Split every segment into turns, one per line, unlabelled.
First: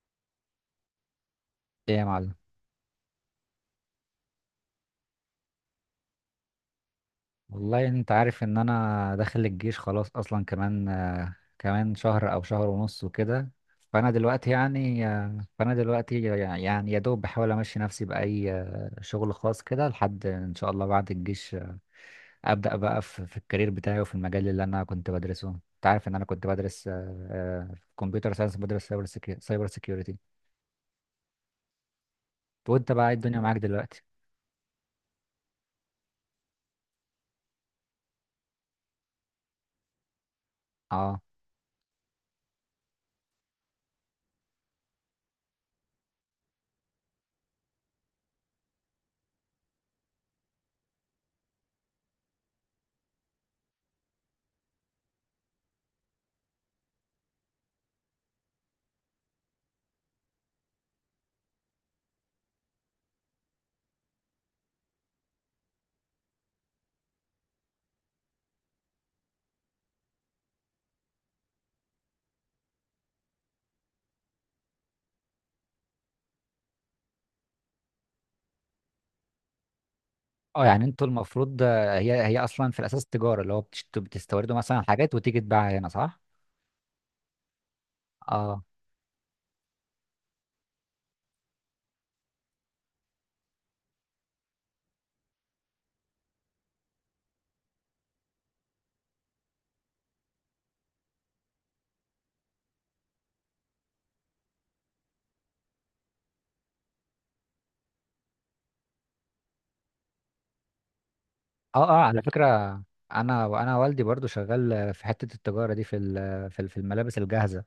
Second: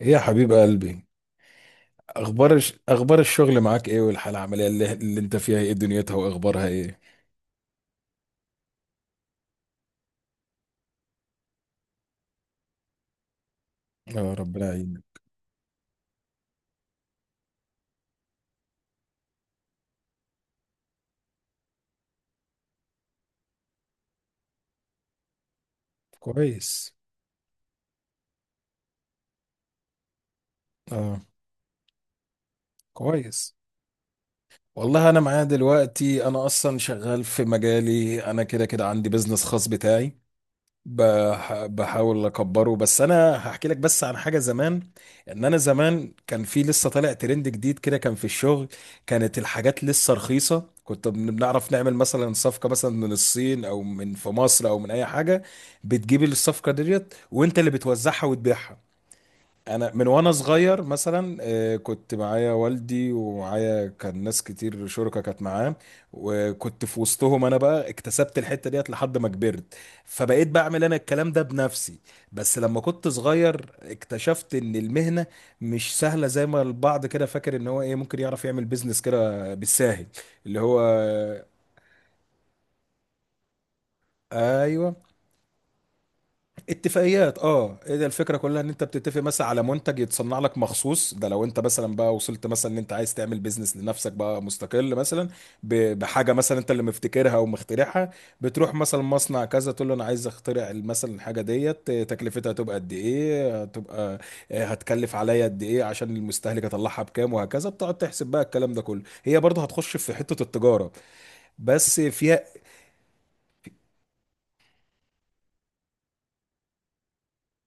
ايه يا حبيب قلبي.
ايه يا معلم.
اخبار الشغل معاك ايه؟ والحاله العمليه اللي انت فيها ايه؟ دنيتها واخبارها ايه؟
والله انت عارف ان انا داخل الجيش خلاص، اصلا كمان شهر او شهر ونص وكده. فانا
اه، ربنا يعينك.
دلوقتي يعني يا دوب بحاول امشي نفسي باي شغل خاص كده لحد ان شاء الله بعد الجيش، ابدا بقى في الكارير بتاعي وفي المجال اللي انا كنت بدرسه. انت عارف ان انا كنت بدرس
كويس.
كمبيوتر ساينس، بدرس سايبر سيكيورتي.
اه،
وانت بقى إيه الدنيا
كويس.
معاك دلوقتي؟
والله انا معايا دلوقتي، انا اصلا شغال في مجالي. انا كده كده عندي بزنس خاص بتاعي.
اه.
بحاول اكبره. بس انا هحكي لك بس عن حاجه زمان، ان انا زمان كان في لسه طالع ترند جديد كده كان في الشغل. كانت الحاجات لسه رخيصه، كنت بنعرف نعمل مثلا صفقه مثلا من الصين او من في مصر او من اي حاجه. بتجيب الصفقه ديت وانت اللي بتوزعها وتبيعها. انا من وانا صغير مثلا كنت معايا والدي، ومعايا كان ناس كتير شركة كانت معاه. وكنت في وسطهم انا، بقى اكتسبت الحتة ديت لحد ما كبرت. فبقيت بعمل انا الكلام ده بنفسي. بس لما كنت صغير اكتشفت ان المهنة مش سهلة زي ما البعض كده فاكر ان هو ايه ممكن يعرف يعمل بيزنس كده بالساهل، اللي
اه،
هو
يعني انتوا المفروض، هي اصلا في الاساس تجاره، اللي هو بتستوردوا مثلا
ايوه.
حاجات وتيجي تبيعها هنا صح؟
اتفاقيات، اه. ايه ده، الفكره كلها
اه
ان انت بتتفق مثلا على منتج يتصنع لك مخصوص. ده لو انت مثلا بقى وصلت مثلا ان انت عايز تعمل بيزنس لنفسك بقى مستقل مثلا، بحاجه مثلا انت اللي مفتكرها ومخترعها. بتروح مثلا مصنع كذا تقول له انا عايز اخترع مثلا الحاجه ديت. تكلفتها هتبقى قد ايه؟ هتبقى، هتكلف عليا قد ايه عشان المستهلك اطلعها بكام، وهكذا. بتقعد تحسب بقى الكلام ده كله، هي برضه هتخش في حته التجاره،
اه اه،
بس
على
فيها.
فكره انا وانا والدي برضو شغال في حته التجاره دي، في الملابس الجاهزه.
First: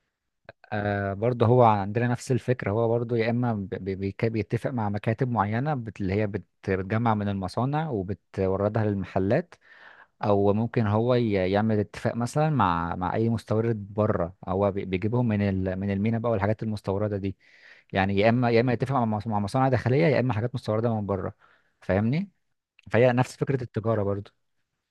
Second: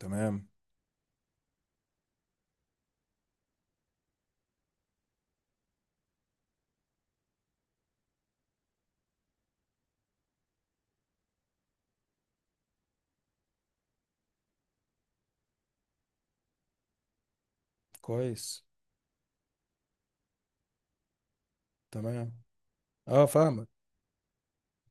تمام.
برضو هو عندنا نفس الفكره، هو برضو يا اما بيتفق مع مكاتب معينه، اللي هي بتجمع من المصانع وبتوردها للمحلات، او ممكن هو يعمل اتفاق مثلا مع اي مستورد بره، هو بيجيبهم من المينا بقى والحاجات المستورده دي. يعني يا اما يا
كويس.
اما يتفق مع مع مصانع داخليه، يا اما حاجات مستورده من بره. فاهمني؟
تمام.
فهي
اه،
نفس فكره
فاهمك.
التجاره برضو.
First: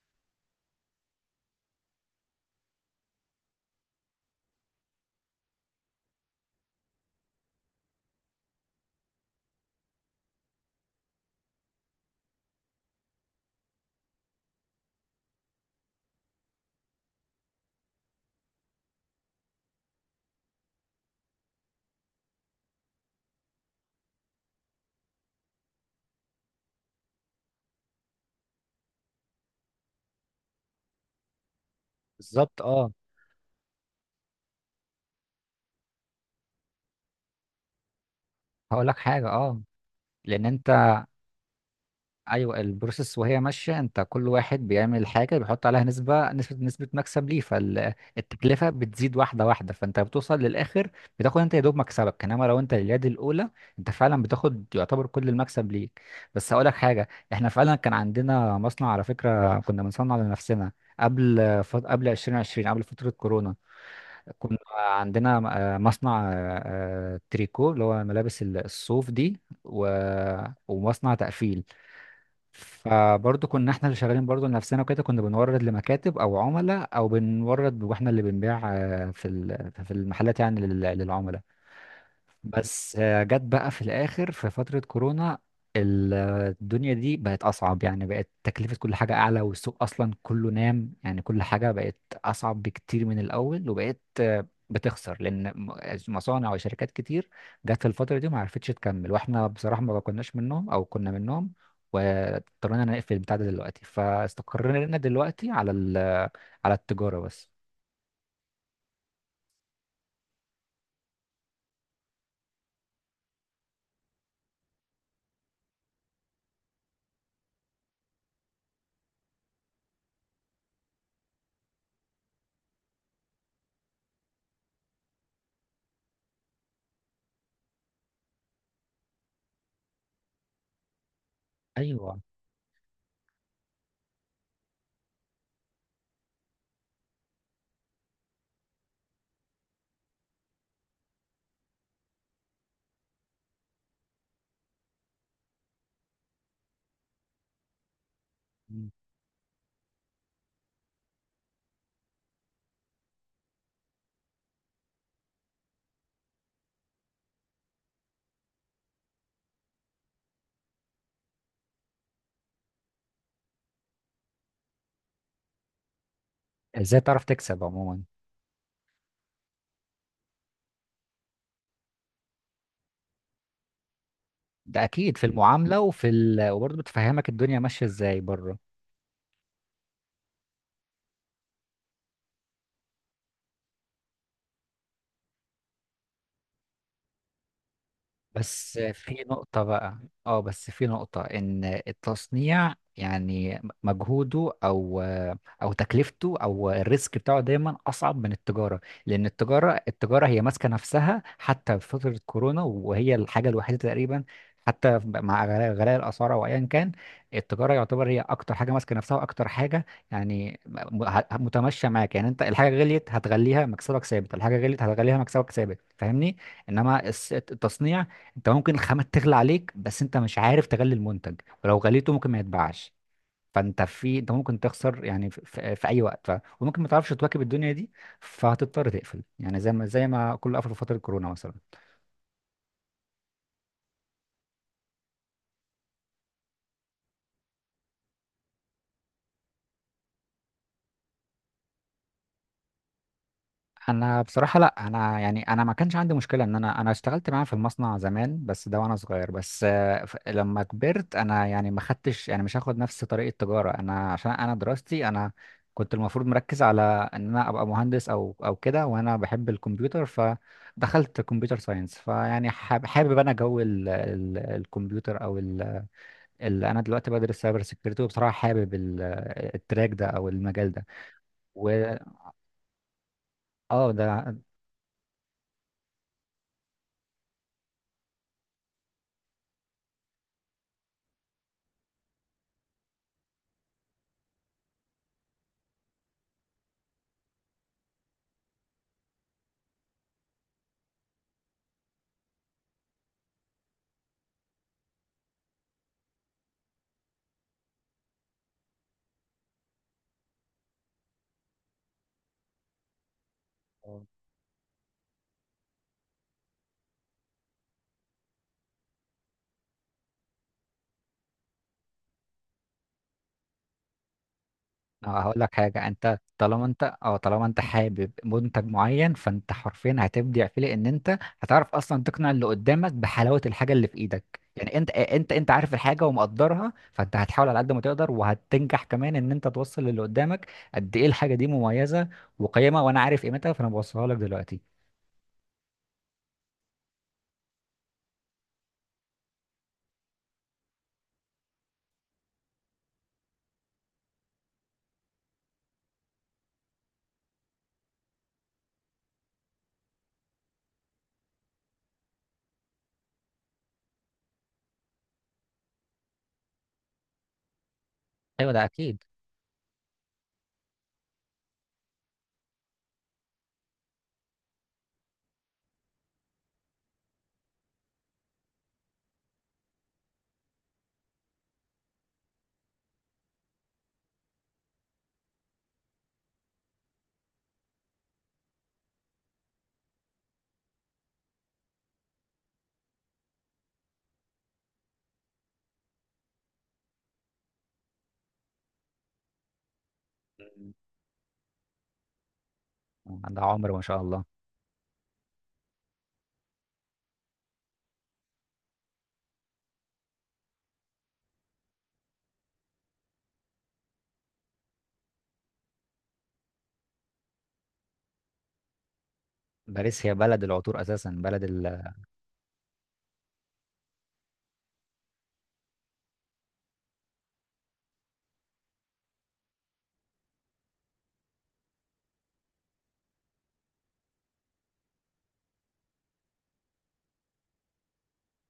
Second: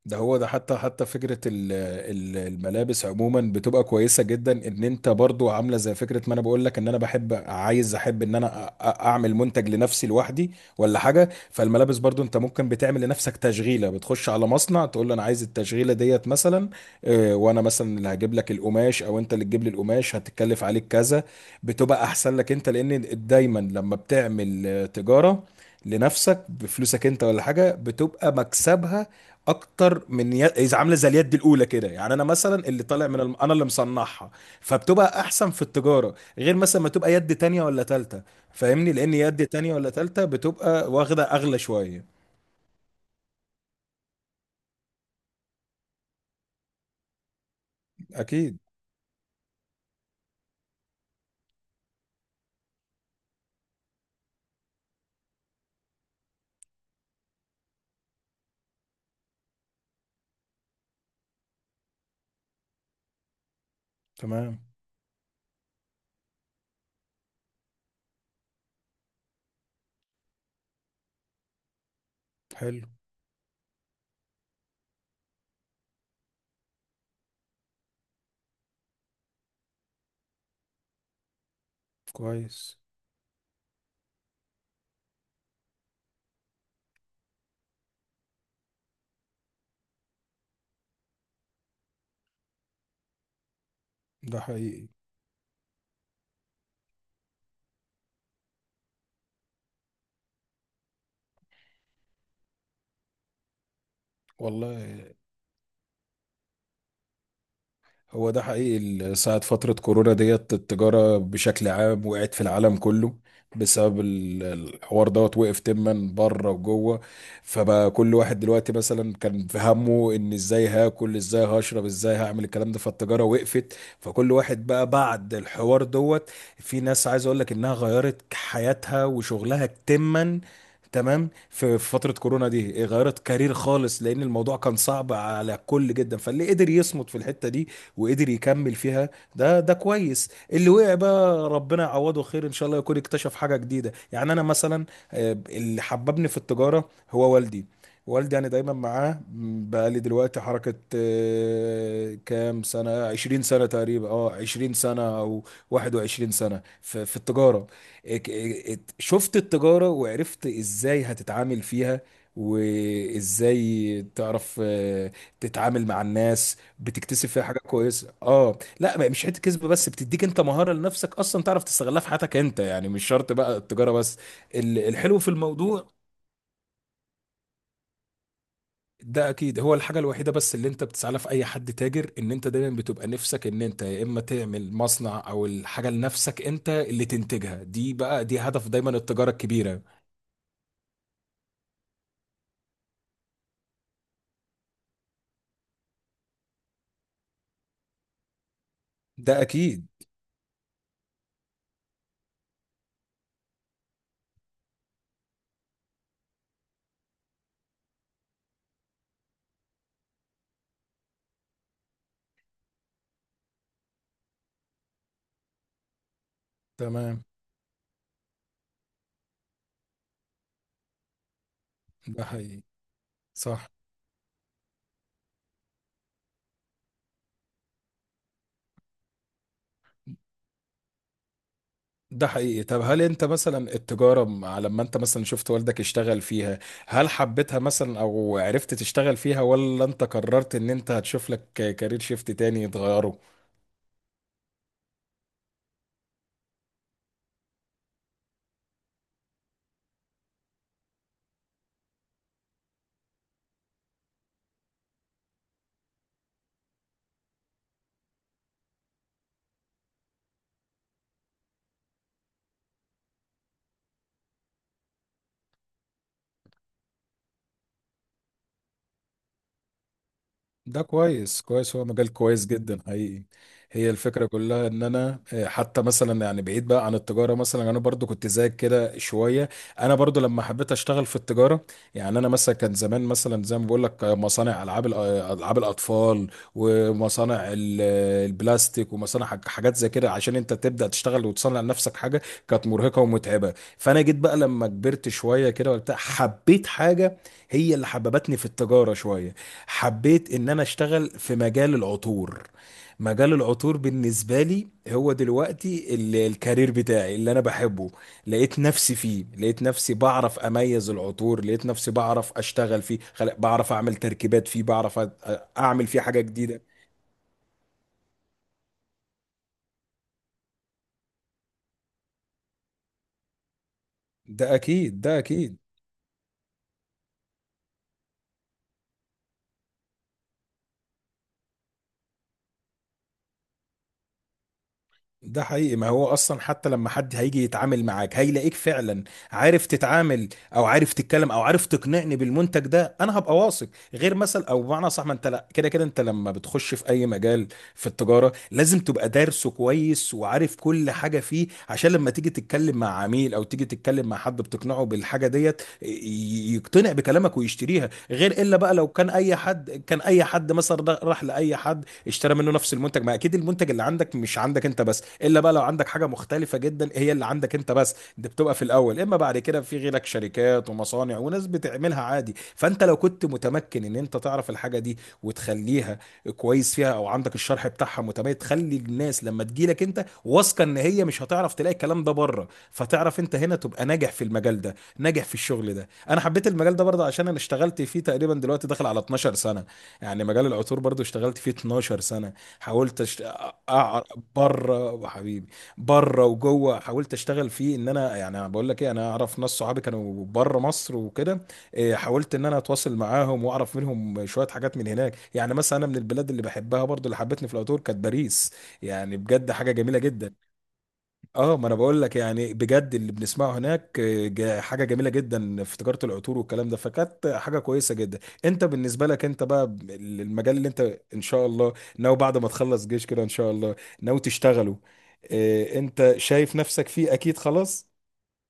ده هو ده، حتى فكرة الملابس عموما بتبقى كويسة جدا. ان انت برضو عاملة زي فكرة ما انا بقول لك، ان انا بحب عايز احب ان انا اعمل منتج لنفسي لوحدي ولا حاجة. فالملابس برضو انت ممكن بتعمل لنفسك تشغيلة، بتخش على مصنع تقول له انا عايز التشغيلة ديت مثلا. وانا مثلا اللي هجيب لك القماش او انت اللي تجيب لي القماش، هتتكلف عليك كذا. بتبقى احسن لك انت، لان دايما لما بتعمل تجارة لنفسك بفلوسك انت ولا حاجة، بتبقى مكسبها اكتر اذا عامله زي اليد الاولى كده. يعني انا مثلا
بالظبط،
اللي
اه.
طالع من انا اللي مصنعها. فبتبقى احسن في التجاره، غير مثلا ما تبقى يد تانية ولا تالتة.
هقول
فاهمني،
لك
لان
حاجه،
يد
اه،
تانية ولا تالتة
لان انت،
بتبقى واخده اغلى شويه.
ايوه، البروسيس وهي ماشيه انت، كل واحد بيعمل حاجه بيحط عليها نسبه نسبه نسبه مكسب ليه،
اكيد.
فالتكلفه بتزيد واحده واحده، فانت بتوصل للاخر بتاخد انت يا دوب مكسبك. انما لو انت اليد الاولى، انت فعلا بتاخد يعتبر كل المكسب ليك. بس هقول لك حاجه، احنا فعلا كان عندنا مصنع على فكره، كنا بنصنع لنفسنا قبل قبل 2020، قبل فتره كورونا. كنا
تمام.
عندنا مصنع، تريكو، اللي هو ملابس الصوف دي ومصنع تقفيل.
حلو.
فبرضه كنا احنا اللي شغالين برضه لنفسنا وكده، كنا بنورد لمكاتب او عملاء، او بنورد واحنا اللي بنبيع في المحلات، يعني للعملاء.
كويس.
بس جت بقى في الاخر في فترة كورونا، ال- الدنيا دي بقت اصعب، يعني بقت تكلفة كل حاجة اعلى، والسوق اصلا كله نام، يعني كل حاجة بقت اصعب بكتير من الاول، وبقت
ده حقيقي.
بتخسر، لان مصانع وشركات كتير جت في الفترة دي ما عرفتش تكمل، واحنا بصراحة ما كناش منهم او كنا منهم، واضطرينا نقفل البتاع ده. دلوقتي فاستقرينا
والله
دلوقتي على على التجارة بس.
هو ده حقيقي، ساعة فترة كورونا ديت التجارة بشكل عام وقعت في العالم كله، بسبب الحوار دوت. وقف تما بره وجوه. فبقى كل واحد دلوقتي مثلا كان في همه ان ازاي هاكل، ازاي هشرب، ازاي هعمل الكلام ده. فالتجارة وقفت. فكل واحد بقى بعد الحوار دوت، في ناس عايز اقول لك انها غيرت حياتها وشغلها تما تمام في في فترة
ايوه،
كورونا دي، غيرت كارير خالص، لأن الموضوع كان صعب على الكل جدا. فاللي قدر يصمد في الحتة دي وقدر يكمل فيها، ده كويس اللي وقع. بقى ربنا يعوضه خير، ان شاء الله يكون اكتشف حاجة جديدة. يعني انا مثلا اللي حببني في التجارة هو والدي. والدي يعني دايما معاه، بقى لي دلوقتي حركة، كام سنة؟ 20 سنة تقريبا. اه، 20 سنة او 21 سنة في التجارة. شفت التجارة وعرفت ازاي هتتعامل فيها، وازاي تعرف تتعامل مع الناس.
ازاي تعرف
بتكتسب فيها حاجه
تكسب عموما.
كويسه. اه لا، مش حته كسب بس، بتديك انت مهاره لنفسك اصلا تعرف تستغلها في حياتك انت، يعني مش شرط بقى التجاره بس.
ده اكيد،
الحلو
في
في
المعامله
الموضوع،
وفي وبرضه بتفهمك الدنيا ماشيه ازاي بره.
ده اكيد هو الحاجه الوحيده بس اللي انت بتسعى لها في اي حد تاجر، ان انت دايما بتبقى نفسك ان انت يا اما تعمل مصنع او الحاجه لنفسك انت اللي تنتجها. دي بقى دي هدف
بس
دايما
في
التجاره
نقطة
الكبيره.
بقى، اه بس في نقطة ان التصنيع يعني مجهوده، او تكلفته، او الريسك بتاعه، دايما اصعب من التجارة. لان
ده
التجارة،
اكيد.
التجارة هي ماسكة نفسها حتى في فترة كورونا، وهي الحاجة الوحيدة تقريبا حتى مع غلاء غلاء الاسعار او ايا كان. التجارة يعتبر هي اكتر حاجة ماسكة نفسها، واكتر حاجة يعني متمشية معاك. يعني انت الحاجة غليت هتغليها مكسبك ثابت، الحاجة غليت هتغليها مكسبك ثابت، فاهمني؟ انما
تمام.
التصنيع، انت ممكن الخامة تغلى عليك، بس انت مش عارف تغلي المنتج، ولو غليته
ده
ممكن ما
حقيقي.
يتباعش.
صح.
فانت انت ممكن تخسر يعني في اي وقت، وممكن ما تعرفش تواكب الدنيا دي، فهتضطر تقفل، يعني زي ما كله قفل في فترة كورونا مثلا.
ده حقيقي. طب هل انت مثلا التجارة على لما انت مثلا شفت والدك يشتغل فيها، هل حبيتها مثلا او عرفت تشتغل فيها، ولا انت قررت ان انت هتشوف لك كارير شيفت تاني تغيره؟
انا بصراحه، لا انا يعني انا ما كانش عندي مشكله ان انا اشتغلت معاه في المصنع زمان، بس ده وانا صغير. بس لما كبرت انا، يعني ما خدتش، يعني مش هاخد نفس طريق التجاره انا، عشان انا دراستي، انا كنت المفروض مركز على ان انا ابقى مهندس او كده، وانا بحب الكمبيوتر، فدخلت كمبيوتر ساينس. فيعني حابب انا جو ال ال الكمبيوتر، او اللي انا دلوقتي بدرس سايبر سيكيورتي، وبصراحه حابب التراك ده او المجال
ده
ده.
كويس. كويس، هو
واه
مجال كويس جدا حقيقي. هي الفكرة
ده
كلها ان انا حتى مثلا يعني بعيد بقى عن التجارة مثلا، انا برضو كنت زيك كده شوية. انا برضو لما حبيت اشتغل في التجارة، يعني انا مثلا كان زمان مثلا زي ما بقول لك، مصانع العاب العاب الاطفال، ومصانع البلاستيك، ومصانع حاجات زي كده. عشان انت تبدأ تشتغل وتصنع لنفسك حاجة، كانت مرهقة ومتعبة. فانا جيت بقى لما كبرت شوية كده وبتاع، حبيت حاجة هي اللي حببتني في التجارة شوية. حبيت ان انا اشتغل في مجال العطور. مجال العطور بالنسبة لي هو دلوقتي الكارير بتاعي اللي انا بحبه. لقيت نفسي فيه، لقيت نفسي بعرف اميز العطور، لقيت نفسي بعرف اشتغل فيه، بعرف اعمل تركيبات فيه، بعرف
اه هقول لك حاجة،
اعمل فيه
انت
حاجة جديدة.
طالما انت، حابب منتج معين، فانت حرفيا هتبدع فيه، لان انت هتعرف اصلا تقنع اللي قدامك بحلاوة الحاجة اللي في ايدك.
ده
يعني انت
اكيد، ده
انت انت
اكيد.
عارف الحاجة ومقدرها، فانت هتحاول على قد ما تقدر وهتنجح كمان ان انت توصل للي قدامك قد ايه الحاجة دي مميزة وقيمة، وانا عارف قيمتها، فانا بوصلها لك دلوقتي.
ده حقيقي، ما هو اصلا حتى لما حد هيجي يتعامل معاك هيلاقيك فعلا عارف تتعامل، او عارف تتكلم، او عارف تقنعني بالمنتج ده. انا هبقى واثق. غير مثلا او بمعنى صح، ما انت لا كده كده انت لما بتخش في اي مجال في التجاره لازم تبقى دارسه كويس وعارف كل حاجه فيه، عشان لما تيجي تتكلم مع عميل او تيجي تتكلم مع حد بتقنعه بالحاجه ديت يقتنع بكلامك ويشتريها. غير
ايوه،
الا
ده
بقى لو
اكيد.
كان اي حد، كان اي حد مثلا راح لاي حد اشترى منه نفس المنتج، ما اكيد المنتج اللي عندك مش عندك انت بس. الا بقى لو عندك حاجه مختلفه جدا هي اللي عندك انت بس، دي بتبقى في الاول، اما بعد كده في غيرك شركات ومصانع وناس بتعملها عادي. فانت لو كنت متمكن ان انت تعرف الحاجه دي وتخليها كويس فيها، او عندك الشرح بتاعها متميز، تخلي الناس لما تجيلك انت واثقه ان هي مش هتعرف تلاقي الكلام ده بره، فتعرف انت هنا تبقى ناجح في المجال ده، ناجح في الشغل ده. انا حبيت المجال ده برضه عشان انا اشتغلت فيه تقريبا دلوقتي داخل على 12 سنه. يعني مجال العطور برضه اشتغلت فيه 12 سنه. حاولت
مم.
أشت...
ده عمر ما شاء
أع...
الله.
بره حبيبي، بره وجوه، حاولت اشتغل فيه. ان انا يعني بقول لك ايه، انا اعرف ناس صحابي كانوا بره مصر وكده. إيه، حاولت ان انا اتواصل معاهم واعرف منهم شويه حاجات من هناك. يعني مثلا انا من البلاد اللي بحبها برضو اللي حبتني في العطور كانت باريس. يعني بجد حاجه جميله
باريس هي
جدا.
بلد العطور اساسا، بلد.
اه، ما انا بقول لك يعني بجد اللي بنسمعه هناك حاجه جميله جدا في تجاره العطور والكلام ده. فكانت حاجه كويسه جدا. انت بالنسبه لك انت بقى، المجال اللي انت ان شاء الله ناوي بعد ما تخلص جيش كده ان شاء الله ناوي تشتغله، انت شايف نفسك فيه اكيد خلاص.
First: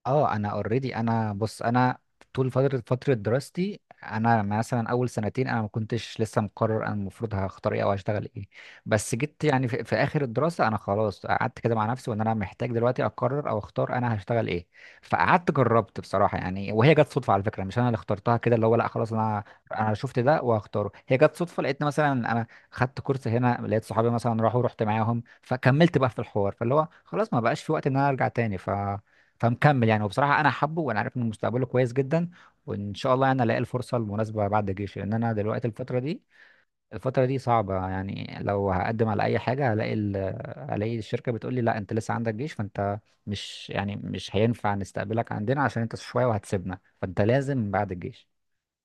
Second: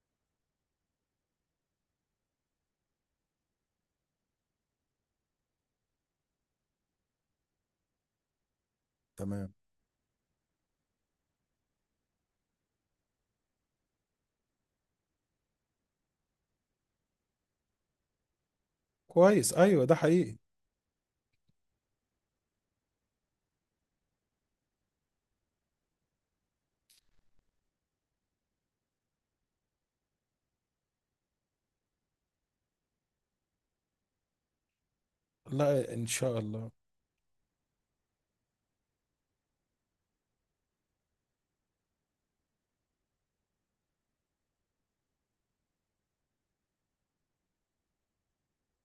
اه، انا اوريدي، انا بص، انا طول فتره دراستي، انا مثلا اول سنتين انا ما كنتش لسه مقرر انا المفروض هختار ايه او هشتغل ايه. بس جيت
تمام.
يعني في, اخر الدراسه، انا خلاص قعدت كده مع نفسي وان انا محتاج دلوقتي اقرر او اختار انا هشتغل ايه. فقعدت جربت بصراحه، يعني وهي جت صدفه على فكره، مش انا اللي اخترتها كده اللي هو، لا خلاص، انا
كويس. ايوه،
انا
ده
شفت
حقيقي.
ده وهختاره. هي جت صدفه، لقيت مثلا انا خدت كورس هنا، لقيت صحابي مثلا راحوا، رحت معاهم، فكملت بقى في الحوار، فاللي هو خلاص ما بقاش في وقت ان انا ارجع تاني، فمكمل يعني. وبصراحة أنا حابه، وأنا عارف إن مستقبله كويس جدا، وإن شاء الله أنا ألاقي الفرصة المناسبة بعد الجيش، لأن أنا دلوقتي
لا،
الفترة
ان
دي
شاء الله.
الفترة دي صعبة. يعني لو هقدم على أي حاجة هلاقي هلاقي الشركة بتقول لي لا أنت لسه عندك جيش، فأنت مش هينفع نستقبلك عندنا، عشان أنت شوية وهتسيبنا، فأنت لازم بعد الجيش.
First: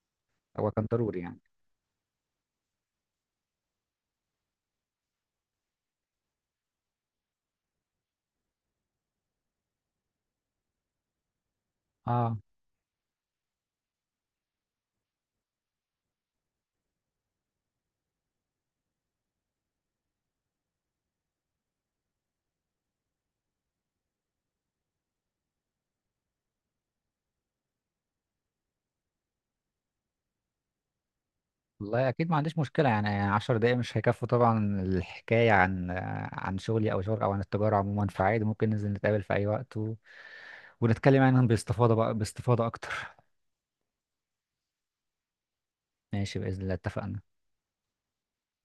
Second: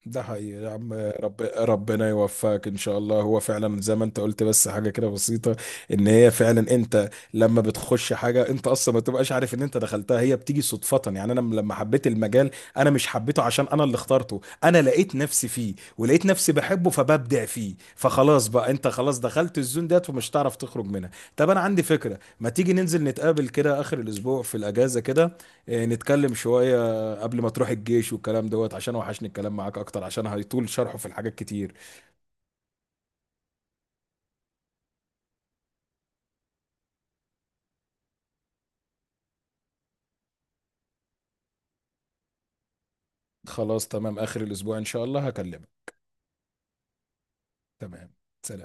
ده حقيقي
هو
يا
كان
عم.
ضروري يعني.
ربنا يوفقك ان شاء الله. هو فعلا زي ما انت قلت، بس حاجه كده بسيطه، ان هي فعلا انت لما بتخش حاجه انت اصلا ما تبقاش عارف ان انت دخلتها، هي بتيجي صدفه. يعني انا لما حبيت
آه
المجال، انا مش حبيته عشان انا اللي اخترته، انا لقيت نفسي فيه ولقيت نفسي بحبه، فببدع فيه. فخلاص بقى انت خلاص دخلت الزون ديت ومش هتعرف تخرج منها. طب انا عندي فكره، ما تيجي ننزل نتقابل كده اخر الاسبوع في الاجازه كده، نتكلم شويه قبل ما تروح الجيش والكلام دوت، عشان وحشني الكلام معاك اكتر عشان هيطول شرحه في الحاجات كتير.
والله أكيد ما عنديش مشكلة. يعني 10 دقايق مش هيكفوا طبعا الحكاية عن شغلي أو شغل، أو عن التجارة عموما. فعادي ممكن ننزل نتقابل في أي وقت ونتكلم عنهم باستفاضة بقى، باستفاضة أكتر.
خلاص تمام، اخر الاسبوع ان شاء الله هكلمك.
ماشي، بإذن الله، اتفقنا.
تمام. سلام.